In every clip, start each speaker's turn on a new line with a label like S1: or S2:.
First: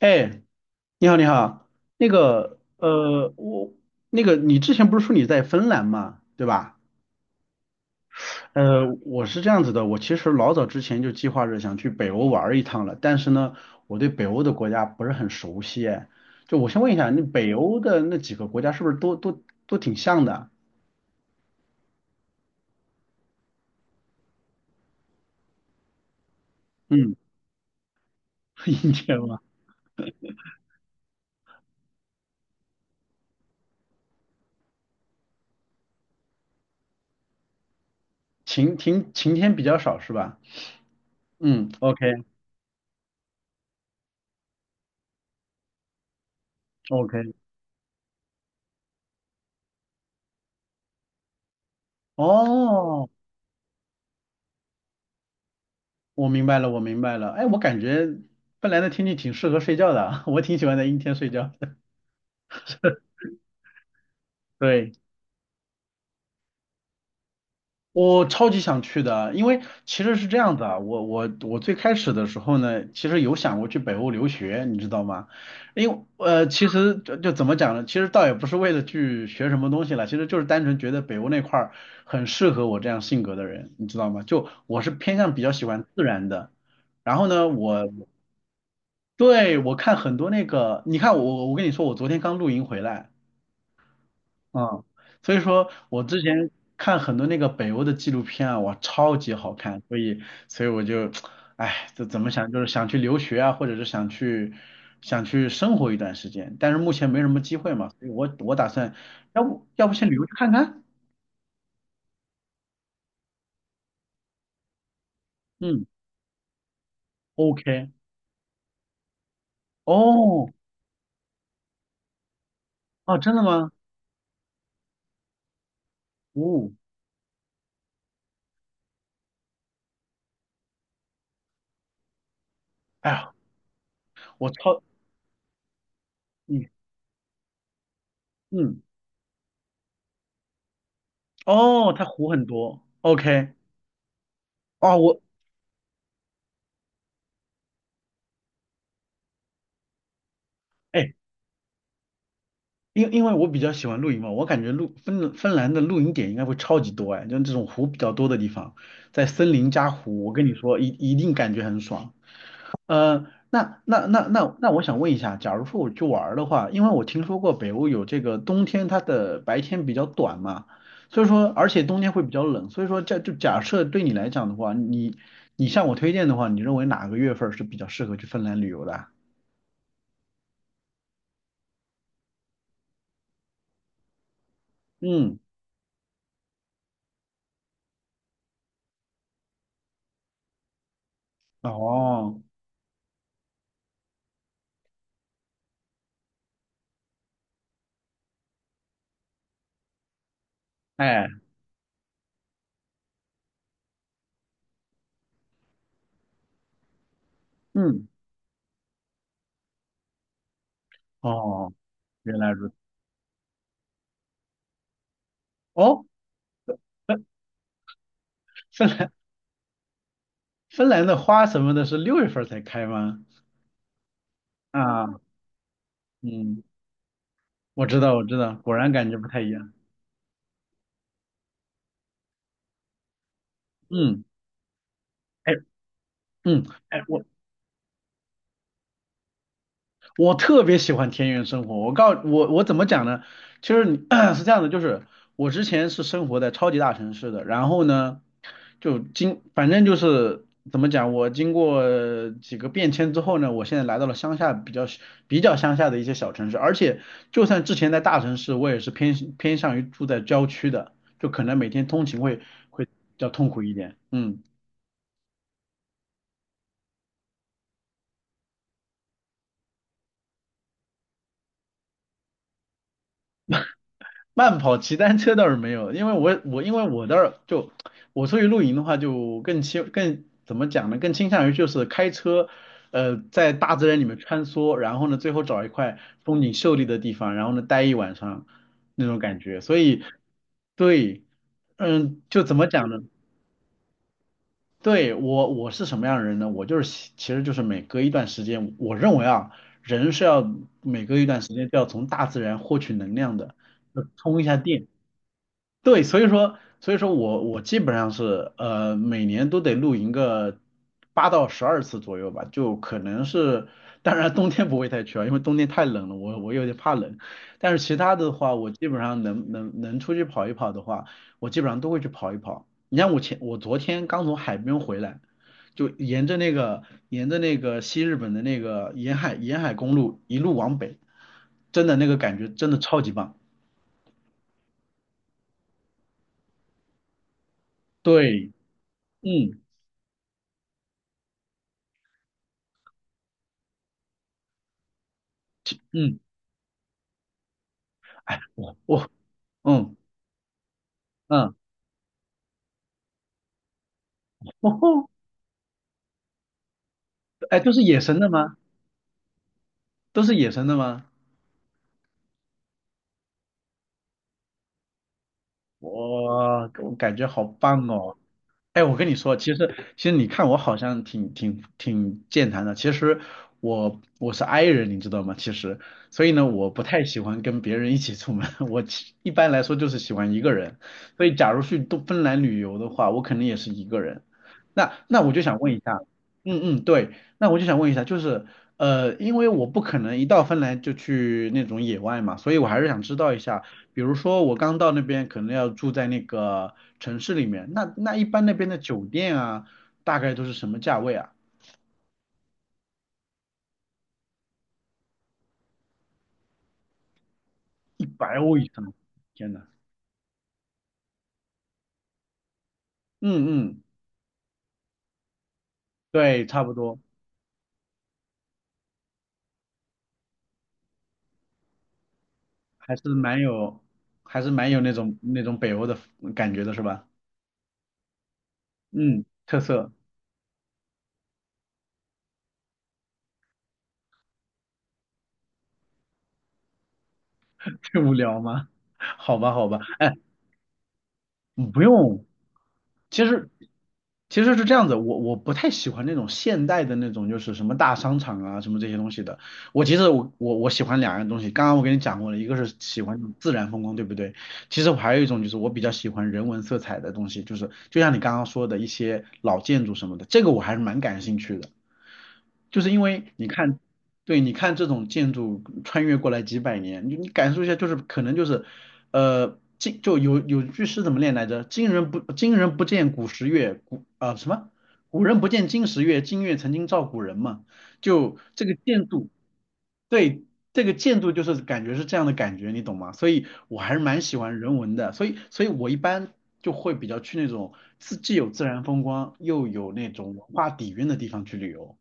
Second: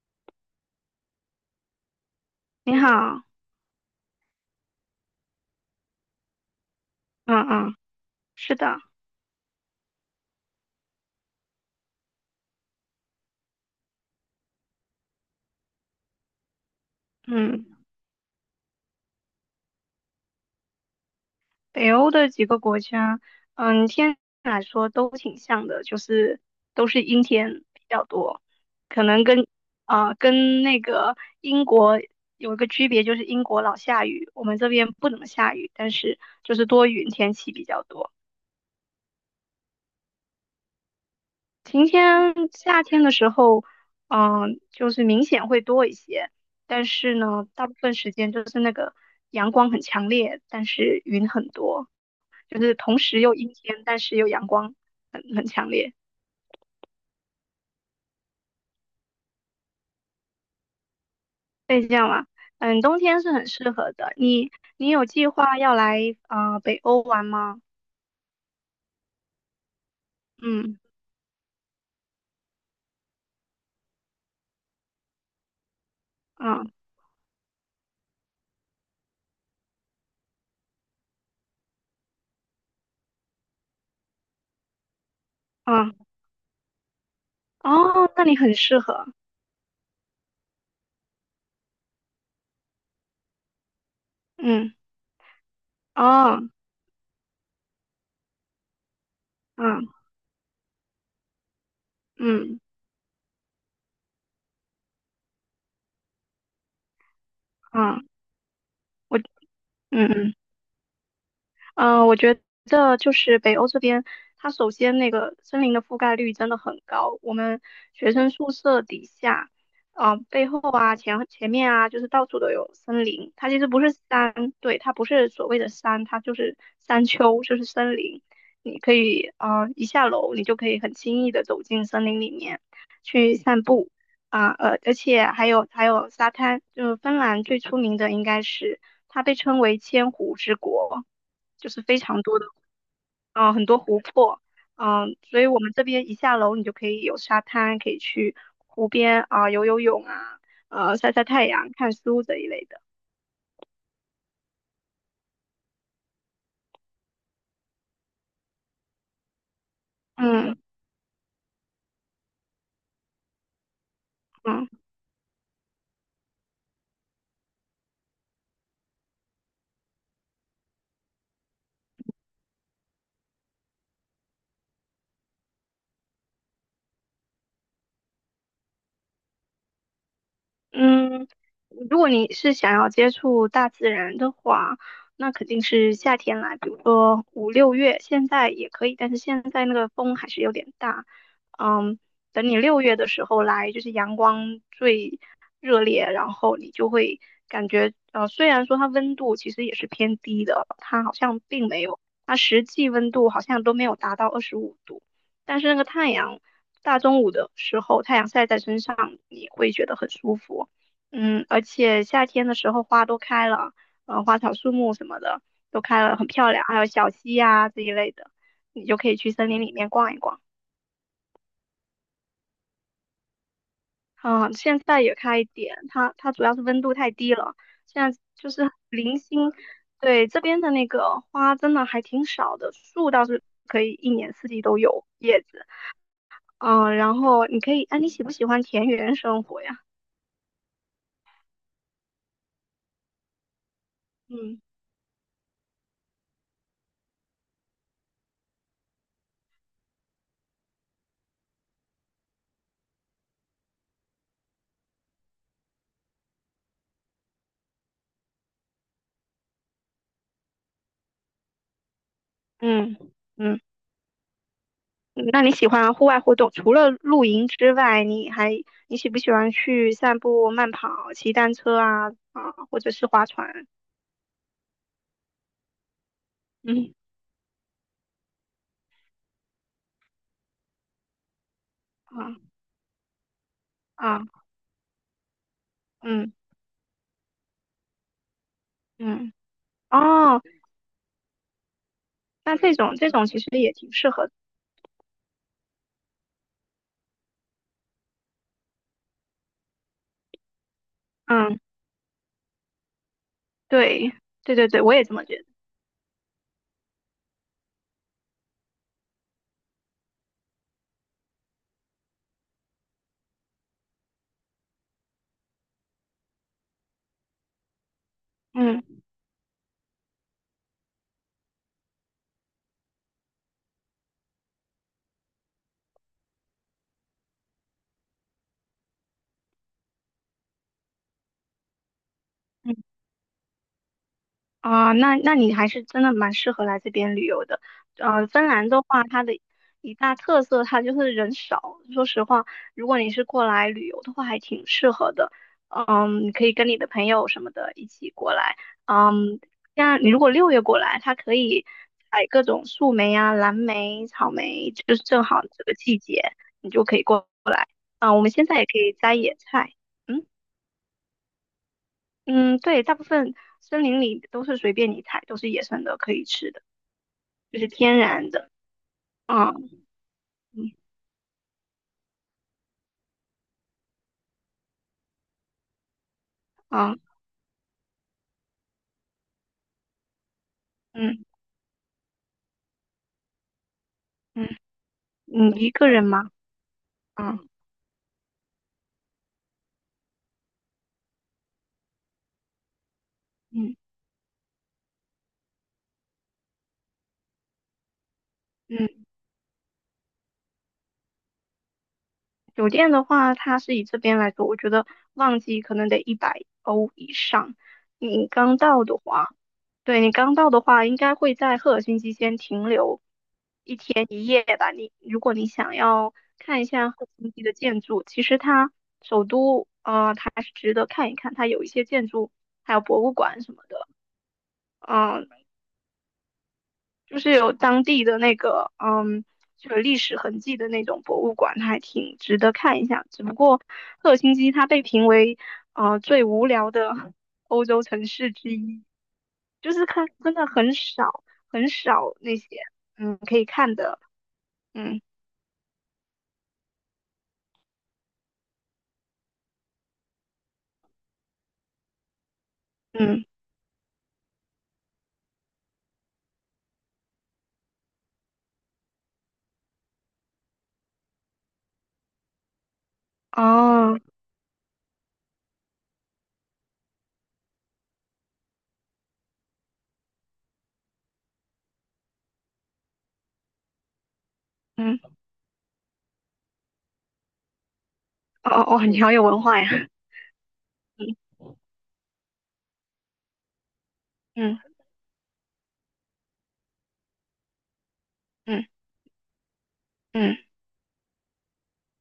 S1: 哎，你好，你好，那个，
S2: 你好，
S1: 呃，我那个，你之前不是说你在芬兰嘛，对吧？
S2: 嗯嗯，是的，
S1: 我是这样子的，我其实老早之前就计划着想去北欧玩儿一趟了，但是呢，我对北欧的国家不是很熟悉，哎，就我先问一下，那北
S2: 嗯，
S1: 欧的那几个国家是不是都挺像的？
S2: 北欧的几个国家，天气来说都挺像的，就是都是
S1: 嗯，
S2: 阴天比较多，
S1: 阴
S2: 可
S1: 天
S2: 能
S1: 吗？
S2: 跟那个英国有一个区别，就是英国老下雨，我们这边不怎么下雨，但是就是多云天气比较多。
S1: 晴天比较少是吧？嗯
S2: 晴
S1: ，OK
S2: 天，夏天的时候，就是明显会多一些，但是
S1: OK，
S2: 呢，大部分时间就是那个阳光很强烈，但是云很多，就是同
S1: 哦。
S2: 时又阴天，但是又阳光很强烈，
S1: 我明白了，我明白了。哎，我感觉本来的天气挺适合睡觉的啊 我挺喜欢在阴天睡觉
S2: 可
S1: 的。
S2: 以这样吗？嗯，冬天是很适合的。你
S1: 对。
S2: 有计划要来北欧玩吗？
S1: 我超级想去的啊，因为其实是这样的，啊，
S2: 嗯
S1: 我最开始的时候呢，其实有想过去北欧留学，你知道吗？因为其
S2: 嗯
S1: 实就怎么讲呢，其实倒也不是为了去学什么东西了，其实就是单纯觉得北欧那块儿很适合我这样性格的人，你知道吗？就我是偏向比较喜欢
S2: 嗯，
S1: 自然的，然后呢，
S2: 哦，那你很适合。
S1: 对，我看很多那个，你看，我跟你说，我昨天刚露营回来。
S2: 嗯
S1: 嗯，所以说我之前
S2: 哦
S1: 看很多那个北欧的纪录片啊，哇，超级好看，
S2: 嗯
S1: 所以我就，哎，这怎么想，
S2: 嗯
S1: 就是想去留学啊，或者是想去生活一段时间，但是目前没什么机会嘛，所
S2: 嗯，
S1: 以我打算，
S2: 我
S1: 要不
S2: 嗯
S1: 先旅游去
S2: 嗯。
S1: 看看？
S2: 嗯，我觉得就是北欧这边，它首先那个森林的
S1: 嗯
S2: 覆盖率真的很高。我们
S1: ，OK，
S2: 学生宿舍底下，背
S1: 哦
S2: 后啊、前面啊，就是到处都有森
S1: 哦，
S2: 林。
S1: 真的
S2: 它其实
S1: 吗？
S2: 不是山，对，它不是所谓的山，它就是
S1: 哦，
S2: 山丘，就是森林。你可以一下楼你就可以很轻易的走进森林里面
S1: 哎呀，
S2: 去散步
S1: 我
S2: 啊，
S1: 超，
S2: 而且还有沙滩，
S1: 嗯
S2: 就是芬兰最出名的应该是
S1: 嗯，
S2: 它被称为千湖之国。就是
S1: 哦，
S2: 非
S1: 它
S2: 常
S1: 湖
S2: 多
S1: 很
S2: 的，
S1: 多，OK，
S2: 很多湖泊，
S1: 哦，
S2: 所以我们这边一下楼，你就可以有沙滩，可以去湖边啊、游游泳啊，晒
S1: 哎。
S2: 晒太阳、看书这一类的。
S1: 因为我比较喜欢露营嘛，我感觉芬兰的露营点应该会超级多哎，就是这种湖比较多的地方，在森林加湖，我跟你
S2: 嗯
S1: 说一定感觉很爽。呃，那那那那
S2: 嗯，
S1: 那我想问一下，假如说我去玩儿的话，因为我听说过北欧有这个冬天它的白天比较短嘛，所以说而且冬天会比较冷，所以说这就假设对你来讲的话，你向我推荐的话，你认为哪个月份儿是比较适合去芬兰旅游的啊？
S2: 嗯，如果你是想要接触大自然的话，那
S1: 嗯，
S2: 肯定是夏天来，比如说5、6月，现在也可以，但是现在那个风还是有点大。嗯，
S1: 哦，
S2: 等你六月的时候来，就是阳光最热烈，然后你就会感觉，虽然说它温度其实也是偏低的，它好
S1: 哎，
S2: 像并没有，它实际温度好像都没有达到25度，但是那个太阳。大中午的时候，
S1: 嗯，
S2: 太阳晒在身上，你会觉得很舒服。嗯，而
S1: 哦。
S2: 且夏
S1: 原
S2: 天
S1: 来
S2: 的
S1: 如
S2: 时
S1: 此。
S2: 候花都开了，花草树木什么的都开
S1: 哦，
S2: 了，很漂亮，还有小
S1: 芬
S2: 溪呀、这一类的，你
S1: 芬
S2: 就可
S1: 兰
S2: 以去森林里面逛一逛。
S1: 芬兰的花什么的是六月份儿才开吗？
S2: 嗯，现在也
S1: 啊，
S2: 开一点，它主要
S1: 嗯，
S2: 是温度太低了，
S1: 我知
S2: 现
S1: 道，
S2: 在
S1: 我知
S2: 就
S1: 道，
S2: 是
S1: 果然感觉
S2: 零
S1: 不太一
S2: 星。
S1: 样。
S2: 对，这边的那个花真的还挺少的，树倒是可以一
S1: 嗯，
S2: 年四季都有叶
S1: 哎，
S2: 子。
S1: 嗯，哎，
S2: 然
S1: 我
S2: 后你可以，哎、你喜不喜欢田园生活呀？
S1: 我特别喜欢田园生活。我告我我怎么讲呢？其实你 是这
S2: 嗯
S1: 样的，就是我之前是生活在超级大城市的，然后呢，反正就是怎么讲，我经过几个变迁之后呢，我现在来到了乡下比较乡下的一些小城市，而且就算之前在大城市，我也是偏向于住在郊区的，就可能每天通勤会比
S2: 嗯
S1: 较痛
S2: 嗯。
S1: 苦一点。嗯。
S2: 嗯，那你喜欢户外活动，除了露营之外，你喜不喜欢去散步、慢跑、骑单车啊，或者是划船？
S1: 慢跑、骑单车倒是没有，因为我我因为
S2: 嗯
S1: 我倒是就我出去露营的话，就更怎么讲呢？更倾向于就是开车，
S2: 啊
S1: 呃，在大自然里
S2: 啊
S1: 面穿梭，然后呢，最后找一块
S2: 嗯
S1: 风景秀丽的地方，然后呢，待一晚上那种
S2: 嗯
S1: 感觉。所以，
S2: 哦，
S1: 对，嗯，就怎
S2: 那
S1: 么
S2: 这
S1: 讲
S2: 种
S1: 呢？
S2: 这种其实也挺适合的。
S1: 对，我是什么样的人呢？我就是喜其实就是每隔一段时间，我认为啊，人是要每隔一段时
S2: 嗯，
S1: 间就要从大自然获取能量的，要
S2: 对
S1: 充一
S2: 对
S1: 下
S2: 对对，
S1: 电。
S2: 我也这么觉得。
S1: 对，所以说，我基本上是每年都得露营个8到12次左右吧，就可能是，当然冬天不会太去啊，因为冬天太冷了，我有点怕冷。但是其他的话，我
S2: 嗯。
S1: 基本上能出去跑一跑的话，我基本上都会去跑一跑。你像我昨天刚从海边回来，就沿着那个西日本的那个沿海公路一路往北，真的那个感觉真
S2: 嗯
S1: 的超级棒。
S2: 啊，那你还是真的蛮适合来这边旅游的。芬
S1: 对，
S2: 兰的话，它的
S1: 嗯
S2: 一大特色它就是人少。说实话，如果你是过来旅游的话，还挺适合的。
S1: 嗯。
S2: 嗯，你可以跟你的朋友什么的一起 过
S1: 哎，
S2: 来。嗯，
S1: 嗯
S2: 像你如果六月过来，它可
S1: 嗯，
S2: 以采各种树莓啊、蓝莓、草莓，就是
S1: 哦，
S2: 正好这个季节，你就可以过。
S1: 哎，都是野
S2: 啊，
S1: 生
S2: 我
S1: 的
S2: 们现
S1: 吗？
S2: 在也可以摘野菜。
S1: 都
S2: 嗯
S1: 是野生的吗？
S2: 嗯，对，大部分森林里都是随便你采，都是野生的，可以吃的。
S1: 我感觉好
S2: 就是
S1: 棒
S2: 天
S1: 哦！
S2: 然的。
S1: 哎，我跟你说，其实
S2: 嗯
S1: 其实你看我好像挺健谈的，其实我是 i 人，你知道吗？其实，所以呢，我不
S2: 嗯
S1: 太喜欢跟别人一起出门，一般来说就是喜欢一个人。
S2: 嗯
S1: 所以，假如去东芬兰旅游的话，我肯定也是一个人。
S2: 嗯
S1: 那我就
S2: 嗯，
S1: 想
S2: 你一
S1: 问一
S2: 个
S1: 下，
S2: 人吗？
S1: 嗯嗯，对，
S2: 啊，
S1: 那我就想问一下，就是因为我不可能一到芬兰就去那种野外嘛，所以我还是想知道一下。
S2: 嗯
S1: 比如说我刚到那边，可能要住在那个城市里面，那一般那边的酒
S2: 嗯，
S1: 店啊，大概都是什么价位啊？
S2: 酒店的话，它是以这边来说，我觉得旺季可能得100欧以上。
S1: 一
S2: 你
S1: 百
S2: 刚
S1: 欧以
S2: 到
S1: 上，
S2: 的话，
S1: 天呐，
S2: 对你刚到的话，应该会在赫尔辛基先停留
S1: 嗯
S2: 一
S1: 嗯，
S2: 天一夜吧。如果你想要
S1: 对，
S2: 看
S1: 差
S2: 一
S1: 不
S2: 下
S1: 多，
S2: 赫尔辛基的建筑，其实它首都，它还是值得看一看，它有一些建筑，还有
S1: 还
S2: 博
S1: 是
S2: 物
S1: 蛮
S2: 馆什么的。
S1: 有，还是蛮有那种
S2: 嗯、
S1: 那种北欧的感觉的，是吧？
S2: 就是有当地的那个
S1: 嗯，特
S2: 就有
S1: 色，
S2: 历史痕迹的那种博物馆，还挺值得看一下。只不过赫尔辛基它被评为最无聊的 欧 洲
S1: 去
S2: 城
S1: 无
S2: 市
S1: 聊
S2: 之
S1: 吗？
S2: 一，
S1: 好吧，好
S2: 就
S1: 吧，
S2: 是看
S1: 哎。
S2: 真的很少很
S1: 嗯，不
S2: 少
S1: 用，
S2: 那些
S1: 其
S2: 可以
S1: 实
S2: 看的，
S1: 其实是这样子，
S2: 嗯
S1: 我我不太喜欢那种现代的那种，就是什么大商场啊，什么这些东西的。其实我喜欢两样东西，刚刚我跟你讲过了，一个是喜欢
S2: 嗯
S1: 那种自然风光，对不对？其实我还有一种就是我比较喜欢人文色彩的东西，就是就像你刚刚说的一些老建筑什么的，这个我还是蛮感兴趣的。就是因为你看，
S2: 哦
S1: 对，你看这种建筑穿越过来几百年，你感受一下，就是可能就是，呃，有句诗怎么念来着？今人不见古时月，古啊、什么？
S2: 嗯
S1: 古人不见今时月，今月曾经照古人嘛。就
S2: 哦
S1: 这个
S2: 哦哦，你
S1: 建
S2: 好有
S1: 筑，
S2: 文化呀，
S1: 对，这个
S2: 嗯
S1: 建筑就是感觉是这样的感觉，你懂吗？所以我还是蛮喜欢
S2: 嗯
S1: 人文的，所以我一般就会比较去那种既有自
S2: 嗯
S1: 然风光又有那种
S2: 嗯
S1: 文化底蕴的地方去旅游。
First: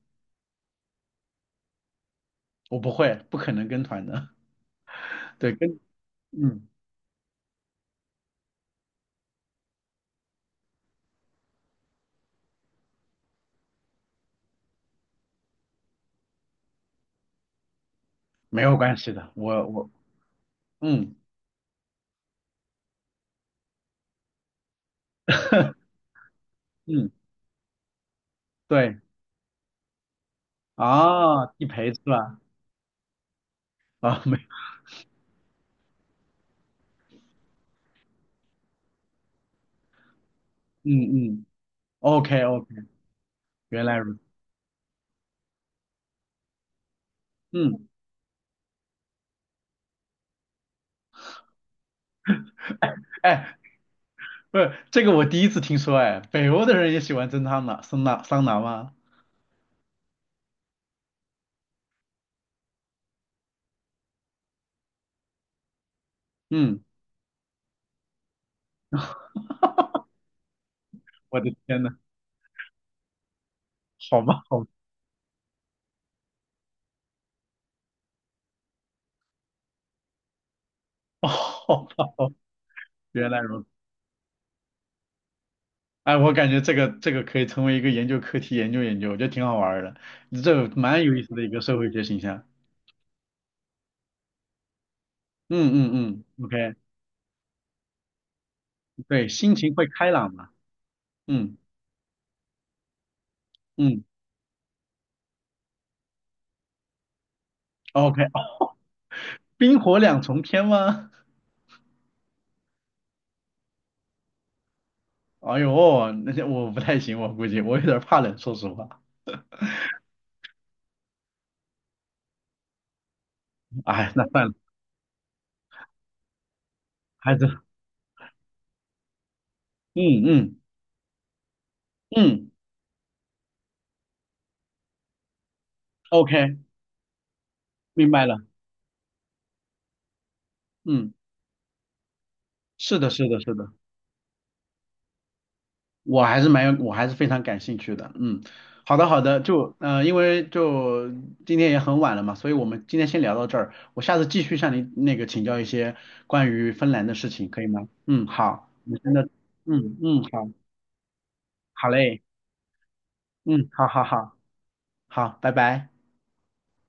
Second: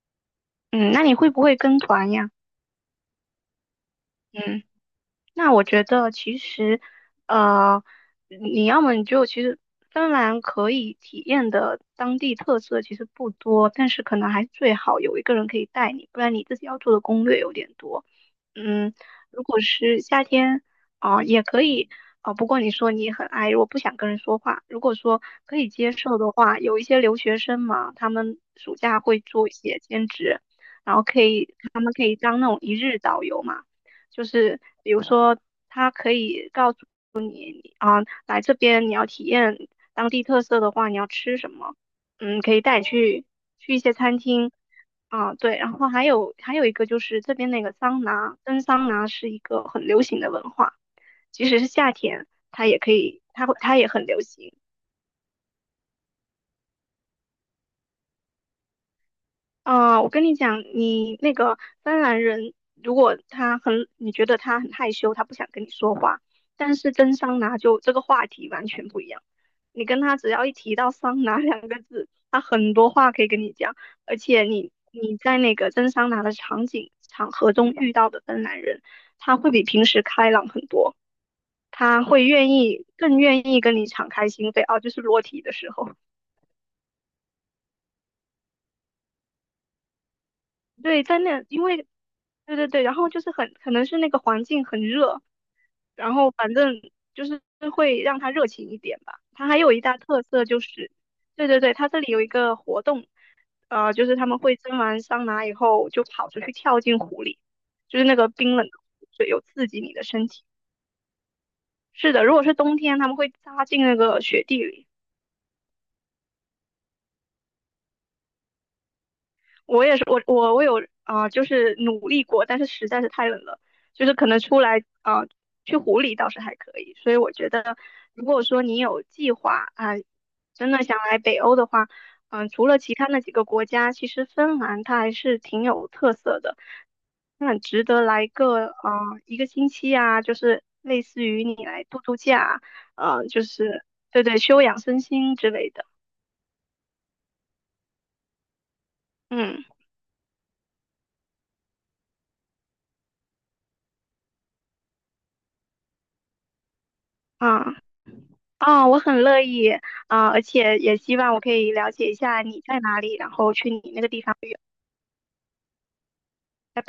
S2: 嗯，那你会不会跟团呀？
S1: 我不会，不可能跟团的。
S2: 嗯。那
S1: 对，
S2: 我觉得其
S1: 嗯，
S2: 实，呃，你要么你就其实芬兰可以体验的当地特色其实不多，但是可能还是最好有一个人可以带你，不然你自己要做的攻略有点多。
S1: 没有
S2: 嗯，
S1: 关系的。
S2: 如果
S1: 我
S2: 是夏天
S1: 嗯
S2: 啊，也可以啊，不过你说你很爱，如果不想跟人说话，如果说可以 接受的话，有一些
S1: 嗯，
S2: 留学生嘛，他们暑
S1: 对
S2: 假会做一些兼职，然后
S1: 啊，地
S2: 他们
S1: 陪是
S2: 可以
S1: 吧？
S2: 当那种一日导游嘛。
S1: 啊
S2: 就
S1: 没
S2: 是比如说，他可以告诉你啊，来这边你要体验当地特色的话，
S1: 嗯
S2: 你要吃
S1: 嗯
S2: 什么，
S1: ，OK
S2: 可以
S1: OK，
S2: 带你去一
S1: 原
S2: 些
S1: 来如
S2: 餐
S1: 此。
S2: 厅啊，对，然后还有一个就是这边那个
S1: 嗯，
S2: 桑拿，蒸桑拿是一个很流行的文化，即使是夏天，它也可以，
S1: 哎，
S2: 它也很流行，
S1: 不是这个我第一次听说，哎，北欧的人也喜欢蒸桑拿吗？
S2: 啊，我跟你讲，你那个芬兰人，如果他很，你觉得他很害羞，他不想跟你说话，但
S1: 嗯，
S2: 是跟桑拿就这个话题完全不一样。你跟他只要一提到桑拿
S1: 我的
S2: 两个
S1: 天呐，
S2: 字，他很多话可以跟你讲，而
S1: 好
S2: 且
S1: 吧好吧
S2: 你在那个蒸桑拿的场景场合中遇到的芬兰人，他会比平时开朗很多，
S1: 好
S2: 他
S1: 吧
S2: 会
S1: 好吧。
S2: 更
S1: 原来
S2: 愿意
S1: 如此。
S2: 跟你敞开心扉啊，就是裸体的时候。
S1: 哎，我感觉这个可以成为一个研究课题，研究研究，我觉得挺好玩儿的，这蛮
S2: 对，
S1: 有
S2: 在
S1: 意思的
S2: 那，
S1: 一个
S2: 因
S1: 社
S2: 为，
S1: 会学形象。
S2: 对对对，然后就是很可能是那个环境很热，
S1: 嗯
S2: 然
S1: 嗯
S2: 后
S1: 嗯
S2: 反正
S1: ，OK，
S2: 就是会让他热情一点吧。
S1: 对，
S2: 它
S1: 心
S2: 还有
S1: 情
S2: 一
S1: 会
S2: 大
S1: 开
S2: 特
S1: 朗
S2: 色
S1: 嘛，
S2: 就是，对
S1: 嗯
S2: 对对，它这里有一个活动，
S1: 嗯
S2: 就是他们会蒸完桑拿以后就跑出去跳进湖里，就是那
S1: ，OK，
S2: 个冰
S1: 哦，
S2: 冷的湖水有刺
S1: 冰
S2: 激你
S1: 火
S2: 的
S1: 两
S2: 身
S1: 重
S2: 体。
S1: 天吗？
S2: 是的，如果是冬天，他们会扎进那个雪地里。
S1: 哎呦，那些我不太行，我估计我有点儿怕冷，说实话。
S2: 我也是，我有就是努力过，但是实在是太冷了，就
S1: 哎，
S2: 是
S1: 那
S2: 可能
S1: 算了，
S2: 出来去湖里倒是还可以，所以我
S1: 孩
S2: 觉
S1: 子，
S2: 得，如果说你有计划啊、
S1: 嗯嗯
S2: 真的想来北欧的话，
S1: 嗯
S2: 除了其他那几个国家，其实芬兰它还是挺有特色
S1: ，OK，
S2: 的，很值得
S1: 明白
S2: 来
S1: 了，
S2: 个一个星期啊，就是类
S1: 嗯，
S2: 似于你来度度假
S1: 是的，
S2: 啊，
S1: 是的，
S2: 就
S1: 是的。
S2: 是对对，休养身心之类的，
S1: 我还是蛮有，我还是非常感兴趣的。嗯，好的好的，
S2: 嗯
S1: 就因为就今天也很晚了嘛，所以我们今天先聊到这儿。我下次继续向您那个请教一些关于芬兰的事情，可以
S2: 啊。
S1: 吗？嗯，好，
S2: 啊，
S1: 你
S2: 我
S1: 真
S2: 很
S1: 的，
S2: 乐意
S1: 嗯嗯，
S2: 啊，而
S1: 好，
S2: 且也希望我可以
S1: 好
S2: 了解一
S1: 嘞，
S2: 下你在哪里，然后去
S1: 嗯，好
S2: 你那
S1: 好
S2: 个地方
S1: 好，
S2: 旅游。
S1: 好，拜拜。
S2: 拜拜。